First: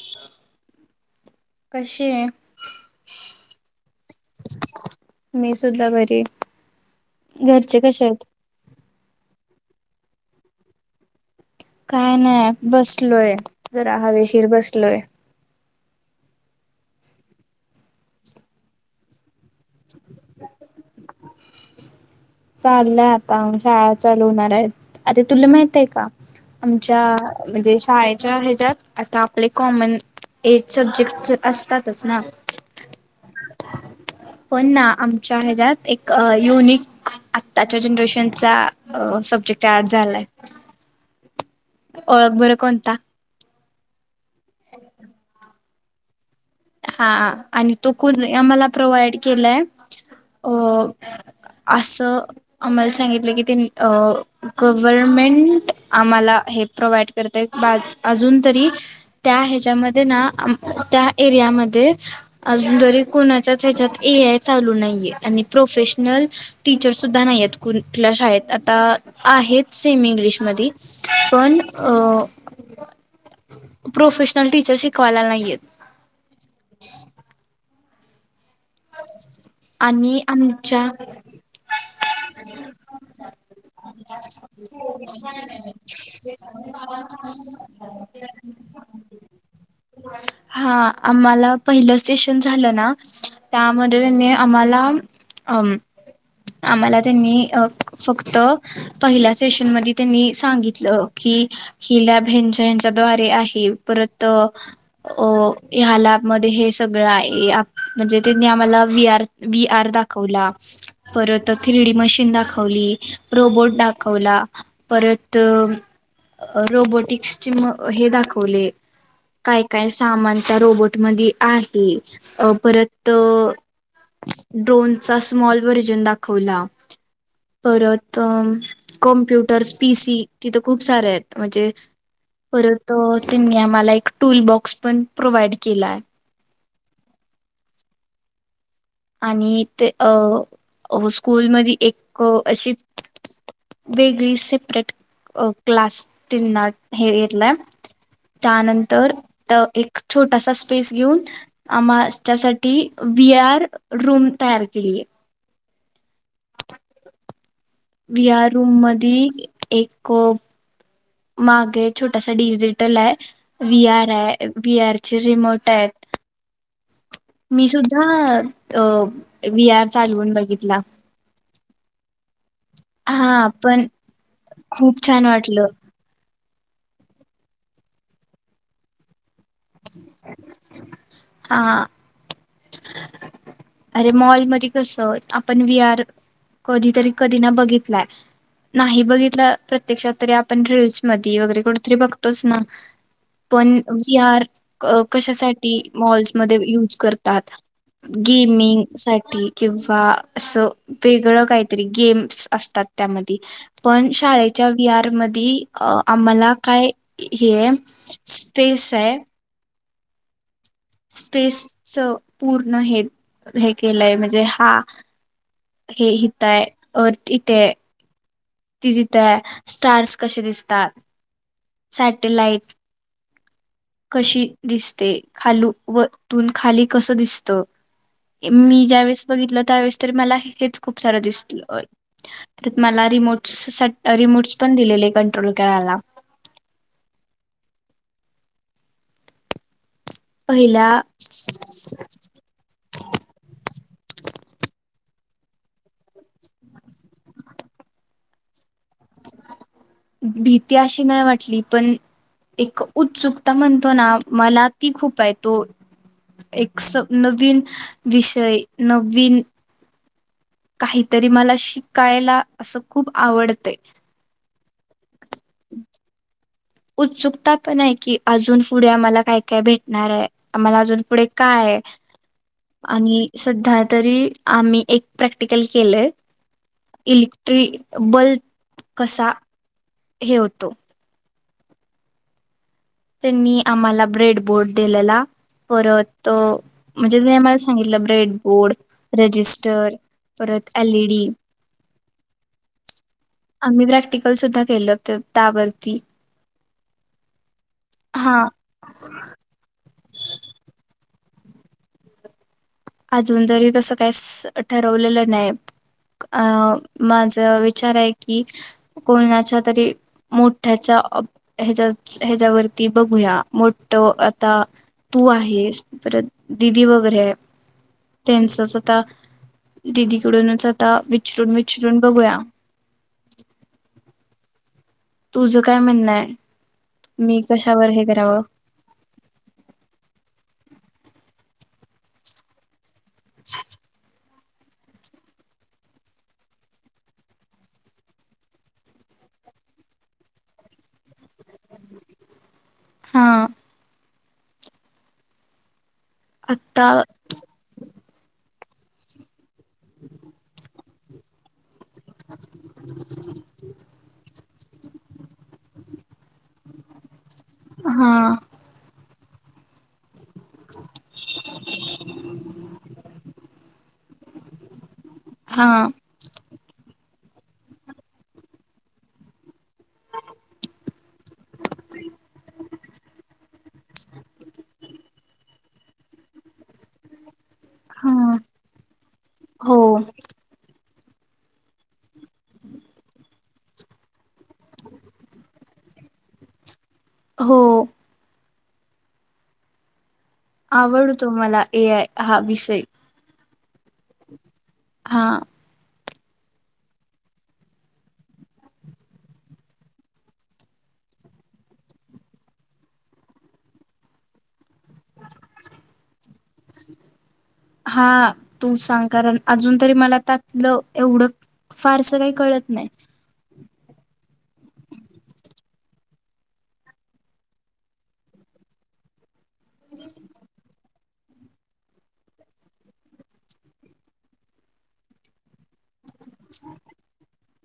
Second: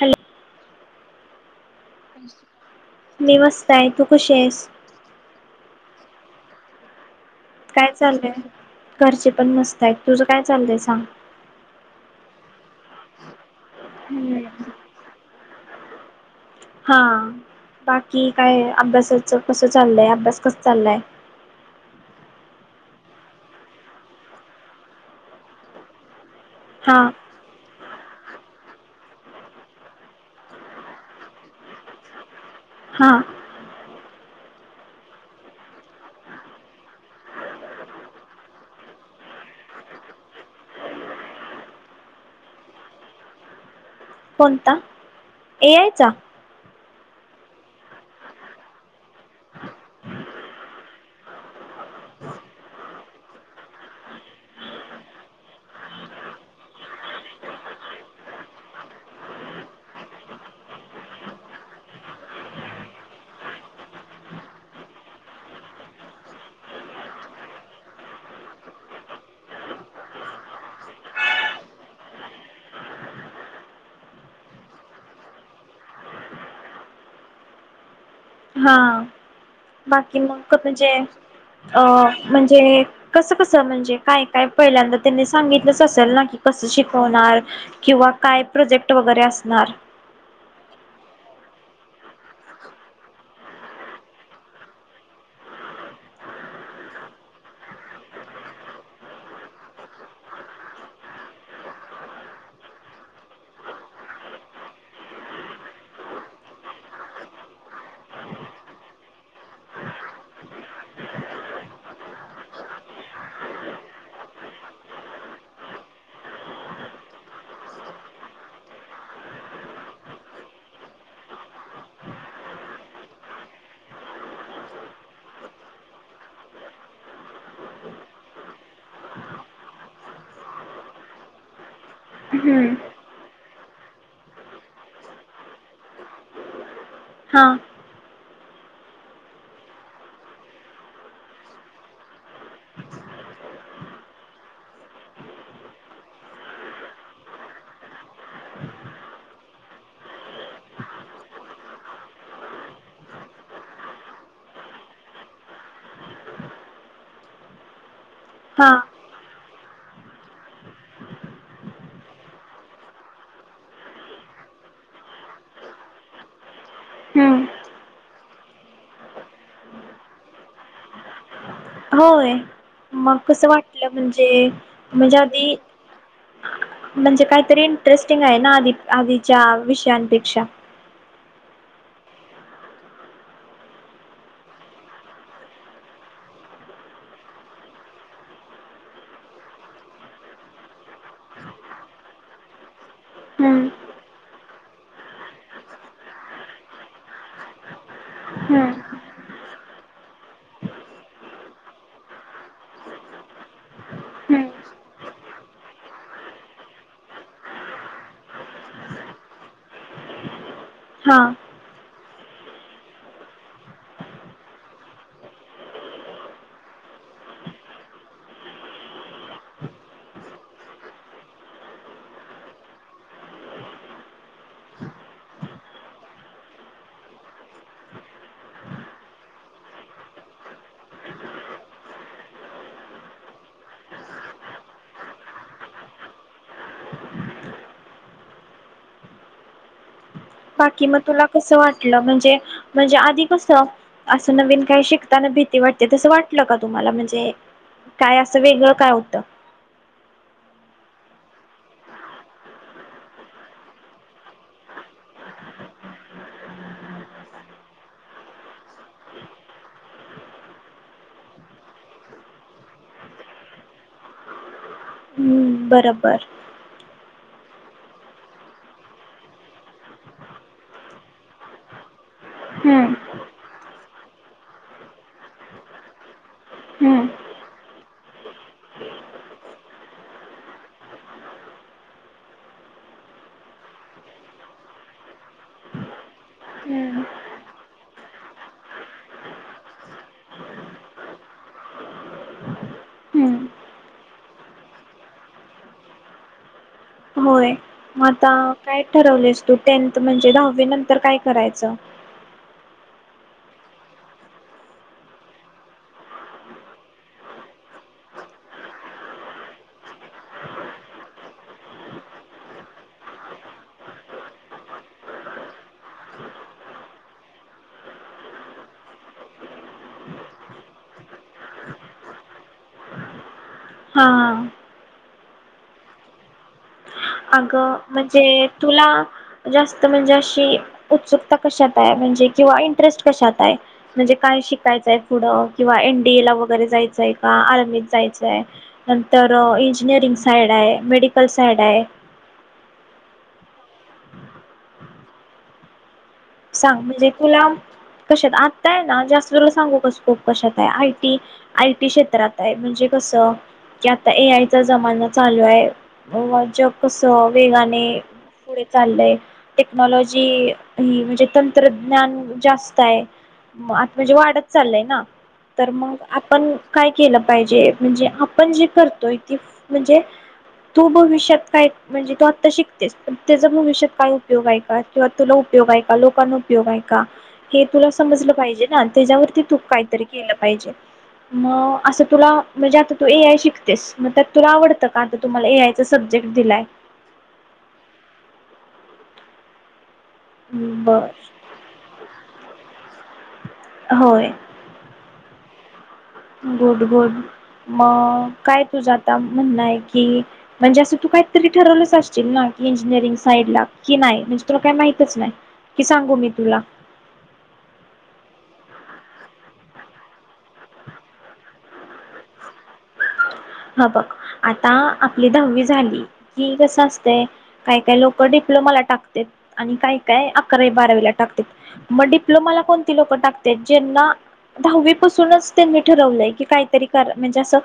Hello कशी आहे? मी मस्त आहे तू कुशी आहेस मी सुद्धा बरी आहे काय चाललंय घरचे पण मस्त आहेत तुझ काय चाललंय सांग काय नाही बसलोय जरा हम्म. हावेशीर बसलोय हा बाकी काय अभ्यास तर कसं चाललंय अभ्यास कस चाललाय चाललंय आता शाळा चालू होणार आहेत आता तुला माहित आहे का हा आमच्या म्हणजे शाळेत कॉलज जात आता आपले कॉमन एथ सब्जेक्ट असतातच ना हा पण ना आमच्याच्यात एक युनिक आत्ताच्या जनरेशनचा सब्जेक्ट एड झालाय ओळख बर कोणता कोणता ए आय चा हा आणि तो खुद आम्हाला प्रोवा्हाइड केलाय अ असं आम्हाला सांगितलं की त्यानी ते गव्हर्मेंट आम्हाला आम्ही है प्रोव्हाइड अजून तरी ते अजुन तरी कोणाच्या यांच्यात ए आय चली चालू नहिए आणि प्रोफेशनल टीचर सुुद्धा नाही आहेत कुठल्या शाळेत आता आहेत सेमि इंग्लिशमध्ये पण अ प्रोफेशनल टीचर शिकवायला नाहीयेत [inaudible] हा बाकी आणि मग म्हणजे आमच्या अ म्हणजे कस कस म्हणजे काय काय पहिल्यांदा तीनि सांगितलंच असेल ना की कस शिकवणार किंवा काय प्रोजेक्ट वगैरे असणार, हा आम्हाला पहिलं सेशन झालं ना त्या मध्ये त्यानी आम्हाला अम आम्हाला त्यांनी फक्त पहिल्या सेशन मधी त्यांनी सांगितलं ही हिला भेंजच्या दवारे आहे परत अ ह्याला मध्ये हे सगळं आहे यामधे म्हणजे त्यांनी आम्हाला व्हीआर दाखवला परत थ्रीडी मशीन दाखवली रोबोट दाखवला परत रोबो टिक्स ची हे दाखवले काय काय सामान त्या रोबोट मध्ये आहे अ परत ड्रोन चा स्मॉल व्हर्जन दाखवला परत अ कॉम्प्युटर पी सी तिथं खूप सारे आहेत म्हणजे हम्म. परत त्यांनी आम्हाला एक टूल बॉक्स पण प्रोव्हाइड केलाय हा आणि ते अ स्कूल मधी एक अशी वेगळी सेपरेट क्लास त्याना हे घेतलाय त्यानंतर त एक छोटासा स्पेस घेऊन आमच्या साठी व्ही आर रूम तयार केली हे व्ही आर हा रूम मढ़ी एक मागे छोटासा डिजिटल आहे व्ही आर आहे व्ही आर चे रिमोट आहे. हा. मी सुद्धा अ वि आर चालवून बघितला. होय मग कस हा पण वाटलं म्हणजे खूप म्हणजे छान आधी वाटलं म्हणजे काहीतरी इंटरेस्टिंग आहे ना आधी आधीच्या विषयांपेक्षा हा [unintelligible] अरे मॉलमध्ये कस आपण विहार कधी तरी कधी ना बघितलाय. नाही बघितलं प्रत्यक्षात तरी आपण रीलस मध्ये वगैरे कुठतरी बघतोच ना. हम्म पण वि आर कशासाठी मॉल्समध्ये यूज करतात. गेमिंग हम्म साठी किंवा असं वेगळं काहीतरी गेम्स असतात. त्यामध्ये पण शाळेच्या वि आर मध्ये अ आम्हाला काय हे स्पेस आहे. हा स्पेसच पूर्ण हे हे केलंय म्हणजे हा हे हीत आहे. ते तिथ स्टार्स कसे दिसतात सॅटेलाईट कशी दिसते खालतून वरती खाली कसं दिसत. मी ज्या वेळेस बघितलं त्यावेळेस तरी मला हेच खूप सार दिस मला रिमोट् रिमोट्स पण दिलेले कंट्रोल करायला. [unintelligible] बाकी मग पहिला तुला कस वाटलं म्हणजे म्हणजे आधी कस असं नवीन काही शिकताना भीती ते वाटते तसं वाटलं का तुम्हाला म्हणजे काय असं वेगळं काय होतं. भीती अशी नाही वाटली पण एक उत्सुकता म्हणतो ना मला ती खूप आहे तो एक स नवीन विषय नवीन काहीतरी मला शिकायला असं खूप आवडतें. हम्म बरोबर उत्सुकता पण आहे की अजून पुढे आम्हाला काय काय भेटणार आहे आम्हाला अजून पुढे कायय हम्म आणि सध्या तरी आम्ही एक प्रॅक्टिकल केलंय. हम्म इलेक्ट्रिक बल्ब कसा हे होतो. त्यांनी आम्हाला ब्रेड बोर्ड दिलेला. परत म्हणजे हम्म जे आम्हाल सांगितलं ब्रेडबोर्ड रजिस्टर परत एलई डी [unintelligible] आम्ही प्रॅक्टिकल सुद्धा केलं त्यावरती होय आता हा काय ठरवलेस तू टेनथ म्हणजे दहावी नंतर काय करायचं. अजून तरी तसं काहीच ठरवलेलं नाही. अ माझ विचार आहे की कोणाच्या तरी मोठ्या हच्या ह्याच्यावरती बघूया मोठ आता तू आहे. परत दिदी वगैरे त्यांचच आता दिदीकडूनच आता विचरून विचरून बघूया. [unintelligible] हा तुझं काय म्हणणं आहे. मी अग कशावर हे करावं? म्हणजे तुला जास्त म्हणजे अशी उत्सुकता कशात आहे, म्हणजे किंवा इंटरेस्ट कशात आहे म्हणजे काय शिकायच. पुढे किंवा एनडीए ला वगैरे जायचंय का आर्मीत जायचंय नंतर इंजिनिअरिंग साईड आहे मेडिकल साईड आहे. हा सांग आत्ता म्हणजे तुला कशात आताय, ना जास्त तला सांगू का स्कोप कशात आहे. आय टी क्षेत्रात आहे म्हणजे, कस की आता ए आय चा जमाना चालू आहे, व जग कस वेगाने हा पुढे चाललंय. टेक्नॉलॉजी ही म्हणजे तंत्रज्ञान जास्त आहे आता म्हणजे वाढत चाललय ना हा तर मग आपण काय केलं पाहिजे म्हणजे आपण जे करतोय ती म्हणजे तू भविष्यात काय म्हणजे तू आता शिकतेस त्याचा भविष्यात काय उपयोग आहे का किंवा तुला उपयोग आहे का लोक उपयोग आहे का हे तुला समजलं हा पाहिजे ना त्याच्यावरती तू हो काहीतरी केलं पाहिजे मग असं तुला म्हणजे आता तू ए आय शिकतेस मग त्यात तुला आवडतं का आता तुमला ए आयच सध जेक्ट दिलाय हो बर आवडतो मला ए आय हा विषय होय हां गुड गुड मग काय तुझं आता म्हणणंय की म्हणजे असं तू काहीतरी ठरवलंच असशील ना इंजिनिअरिंग साईड ला की नाही म्हणजे तुला काही माहितच नाही की सांगू मी तुला हा तू सांग कारण अजून तरी मला त्यातले एवढं फारस काही कळत नाही ह बघ आता आपली दहावी झाली की कस असतंय काय काय लोक डिपेंड डिप्लोमा ला टाकतात आणि काय काय अकरावी बारावीला टाकतात मग डिप्लोमाला कोणती लोक टाकतात ज्यांना दहावीपासूनच त्यांनी ठरवले काहीतरी म्हणजे असं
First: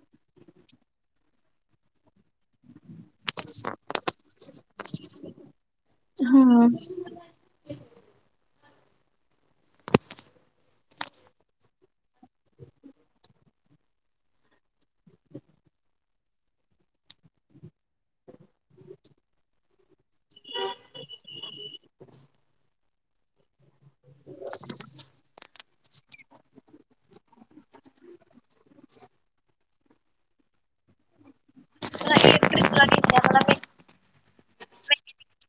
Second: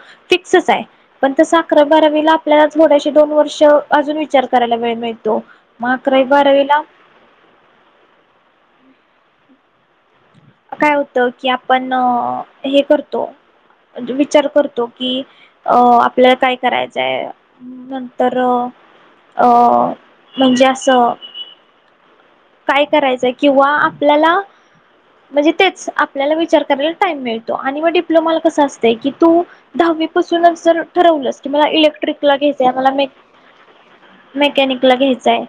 असंच आहे पण तसा अकरावी बारावीला आपल्याला थोडीशी दोन वर्ष अजून विचार करायला वेळ मिळतो मग अकरावी हम्म बारावीला काय होतं की आपण हे करतो विचार करतो कि अं आपल्याला काय करायचंय नंतर म्हणजे असं काय करायचं किंवा आपल्याला म्हणजे तेच मग आपल्याला विचार करायला टाईम मिळतो आणि मग डिप्लोमाला कसं असतं की तू दहावी पूर्वी पासूनच जर ठरवलं इलेक्ट्रिक किंवा मेकॅनिकल घ्यायचे म का मेकॅनिकला घ्यायचंय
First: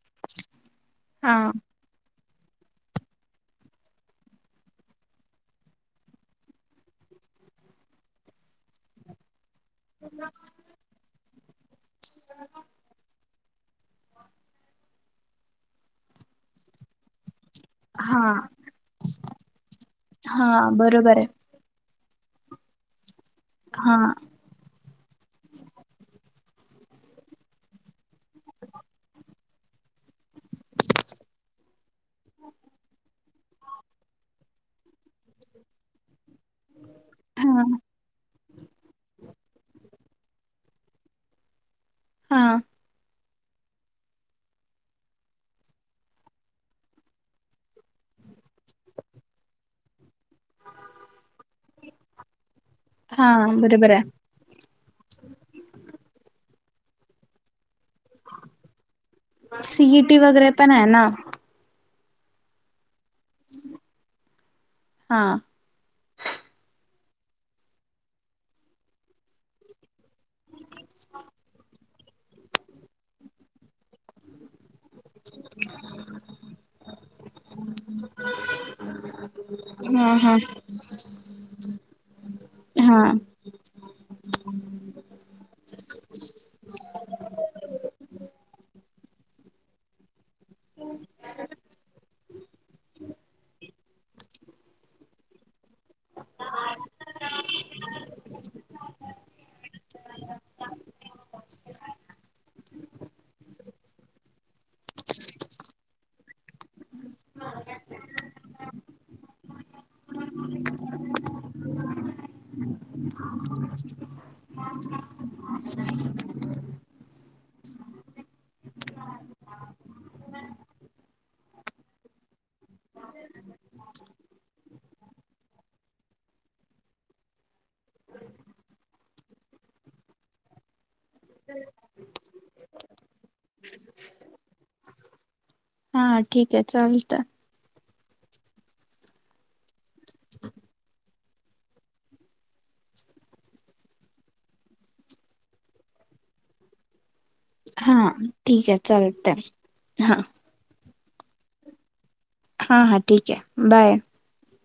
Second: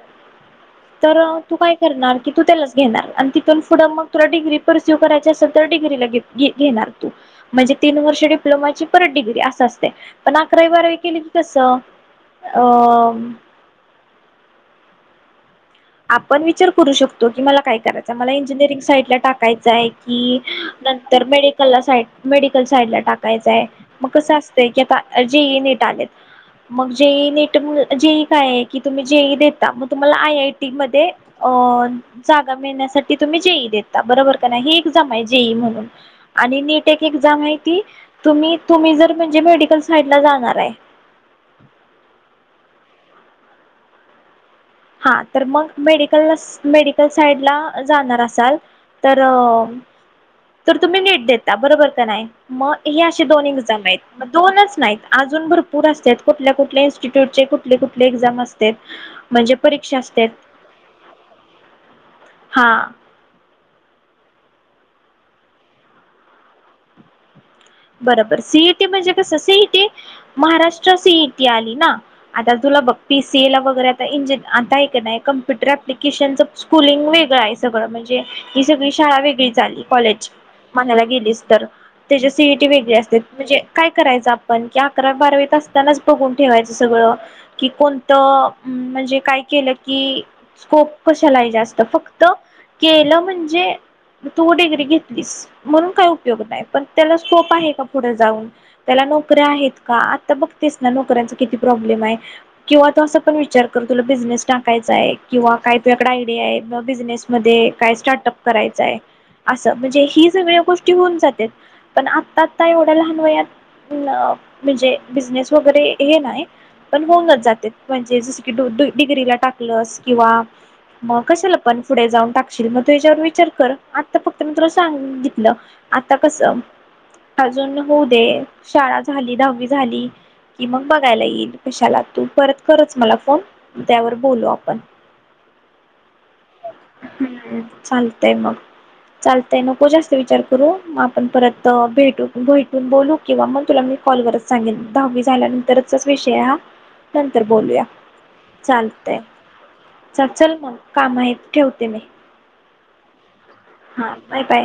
तर हा तू काय करणार की तू त्यालाच घेणार आणि तिथून पुढे मग तू डिग्री पर्सिव्ह करायचे असेल तर डिग्रीला घेणार म्हणजे तीन वर्ष डिप्लोमाची परत डिग्री अस असते पण अकरावी बारावी केली की कस अ आपण विचार करू शकतो की मला काय करायचं हा मला इंजिनिअरिंग साईडला टाकायचं आहे कि हा बरोबर नंतर आहे. मेडिकल सा मेडिकल साईड ला टाकायचंय हा मग कस असत जेई नीट आलेत मग जे नीट मग जे येईल नीट जे ही देता मग आयआयटी मध्ये जागा मिळण्यासाठी तुम्ही जेईई देता बरोबर का नाही ही एक्झाम आहे जेईई आणि नीट एक एक्झाम आहे हा की तुम्ही जर म्हणजे मेडिकल साईडला जाणार आहे [unintelligible] हा हा तर मग मेडिकल मेडिकल साईड ला जाणार असाल तर तर तुम्ही नीट देता बरोबर का नाही मग हे असे हा दोन एक्झाम बरोबर आहेत आहे. म दोनच नाहीत अजून भरपूर असतात कुठल्या कुठल्या इन्स्टिट्यूटचे कुठले कुठले एक्झाम असतेात म्हणजे परीक्षा सीईटी असते वगैरे पण आहे ना? हा हा बरोबर सीईटी म्हणजे कसं सीईटी महाराष्ट्र सीईटी आली ना आता पीसीए ला वगैरे आता आहे का नाही कम्प्युटर अप्लिकेशनच स्कूलिंग वेगच वेगळा आहे म्हणजे ही सगळी शाळा वेगळीच आली हा कॉलेजची, हा म्हणायला गेलीस तर तेचे सीईटी वेगळे हा असते म्हणजे काय करायचं, आपण कि अकरावी बारावीत असतानाच बघून ठेवायचं सगळं. कि कोणतं म्हणजे काय केलं, की स्कोप कशालाय जास्त. फक्त केलं म्हणजे तू डिग्री घेतलीस म्हणून काही उपयोग नाही, पण त्याला स्कोप आहे का! पुढे जाऊन त्याला नोकऱ्या आहेत का, आता बघतेस ना नोकऱ्यांचा किती प्रॉब्लेम किंवा तू असा पण विचार कर तुला बिजनेस टाकायचाय, किंवा काय तुझ्याकडे आयडिया बिझनेस मध्ये काय स्टाटअप करायच, अस म्हणजे ही सगळ गोष्टी होऊन जात्यात. पण आत्ता आता एवढं लहान वयात म्हणजे बिझनेस वगैरे हे नाय पण होऊनच जाते, म्हणजे जस की दूध डिग्रीला टाकलस किंवा मग कशाला पण पुढे जाऊन टाकशील, मग तू याच्यावर विचार कर आत्ता फक्त मी तुला सांगीतलं. आता कस अजून होऊ दे शाळा झाली, दहावी झाली कि मग बघायला येईल. कशाला तू परत करच मला फोन त्यावर बोलू आपण. [inaudible] हा ठीके चालत. हम्म चालतय मग, चालतय नको जास्त विचार करू म आपण परत त भेटू भेटून बोलू किंवा मग तुला मी कॉल वरच सांगेन दहावी झाल्यानंतरचाच विषय हा. नंतर बोलूया हा ठीक आहे चालतय हा च चल मग. काम, आहेत ठेवते मी. हा हा ठीके बाय. हा बाय बाय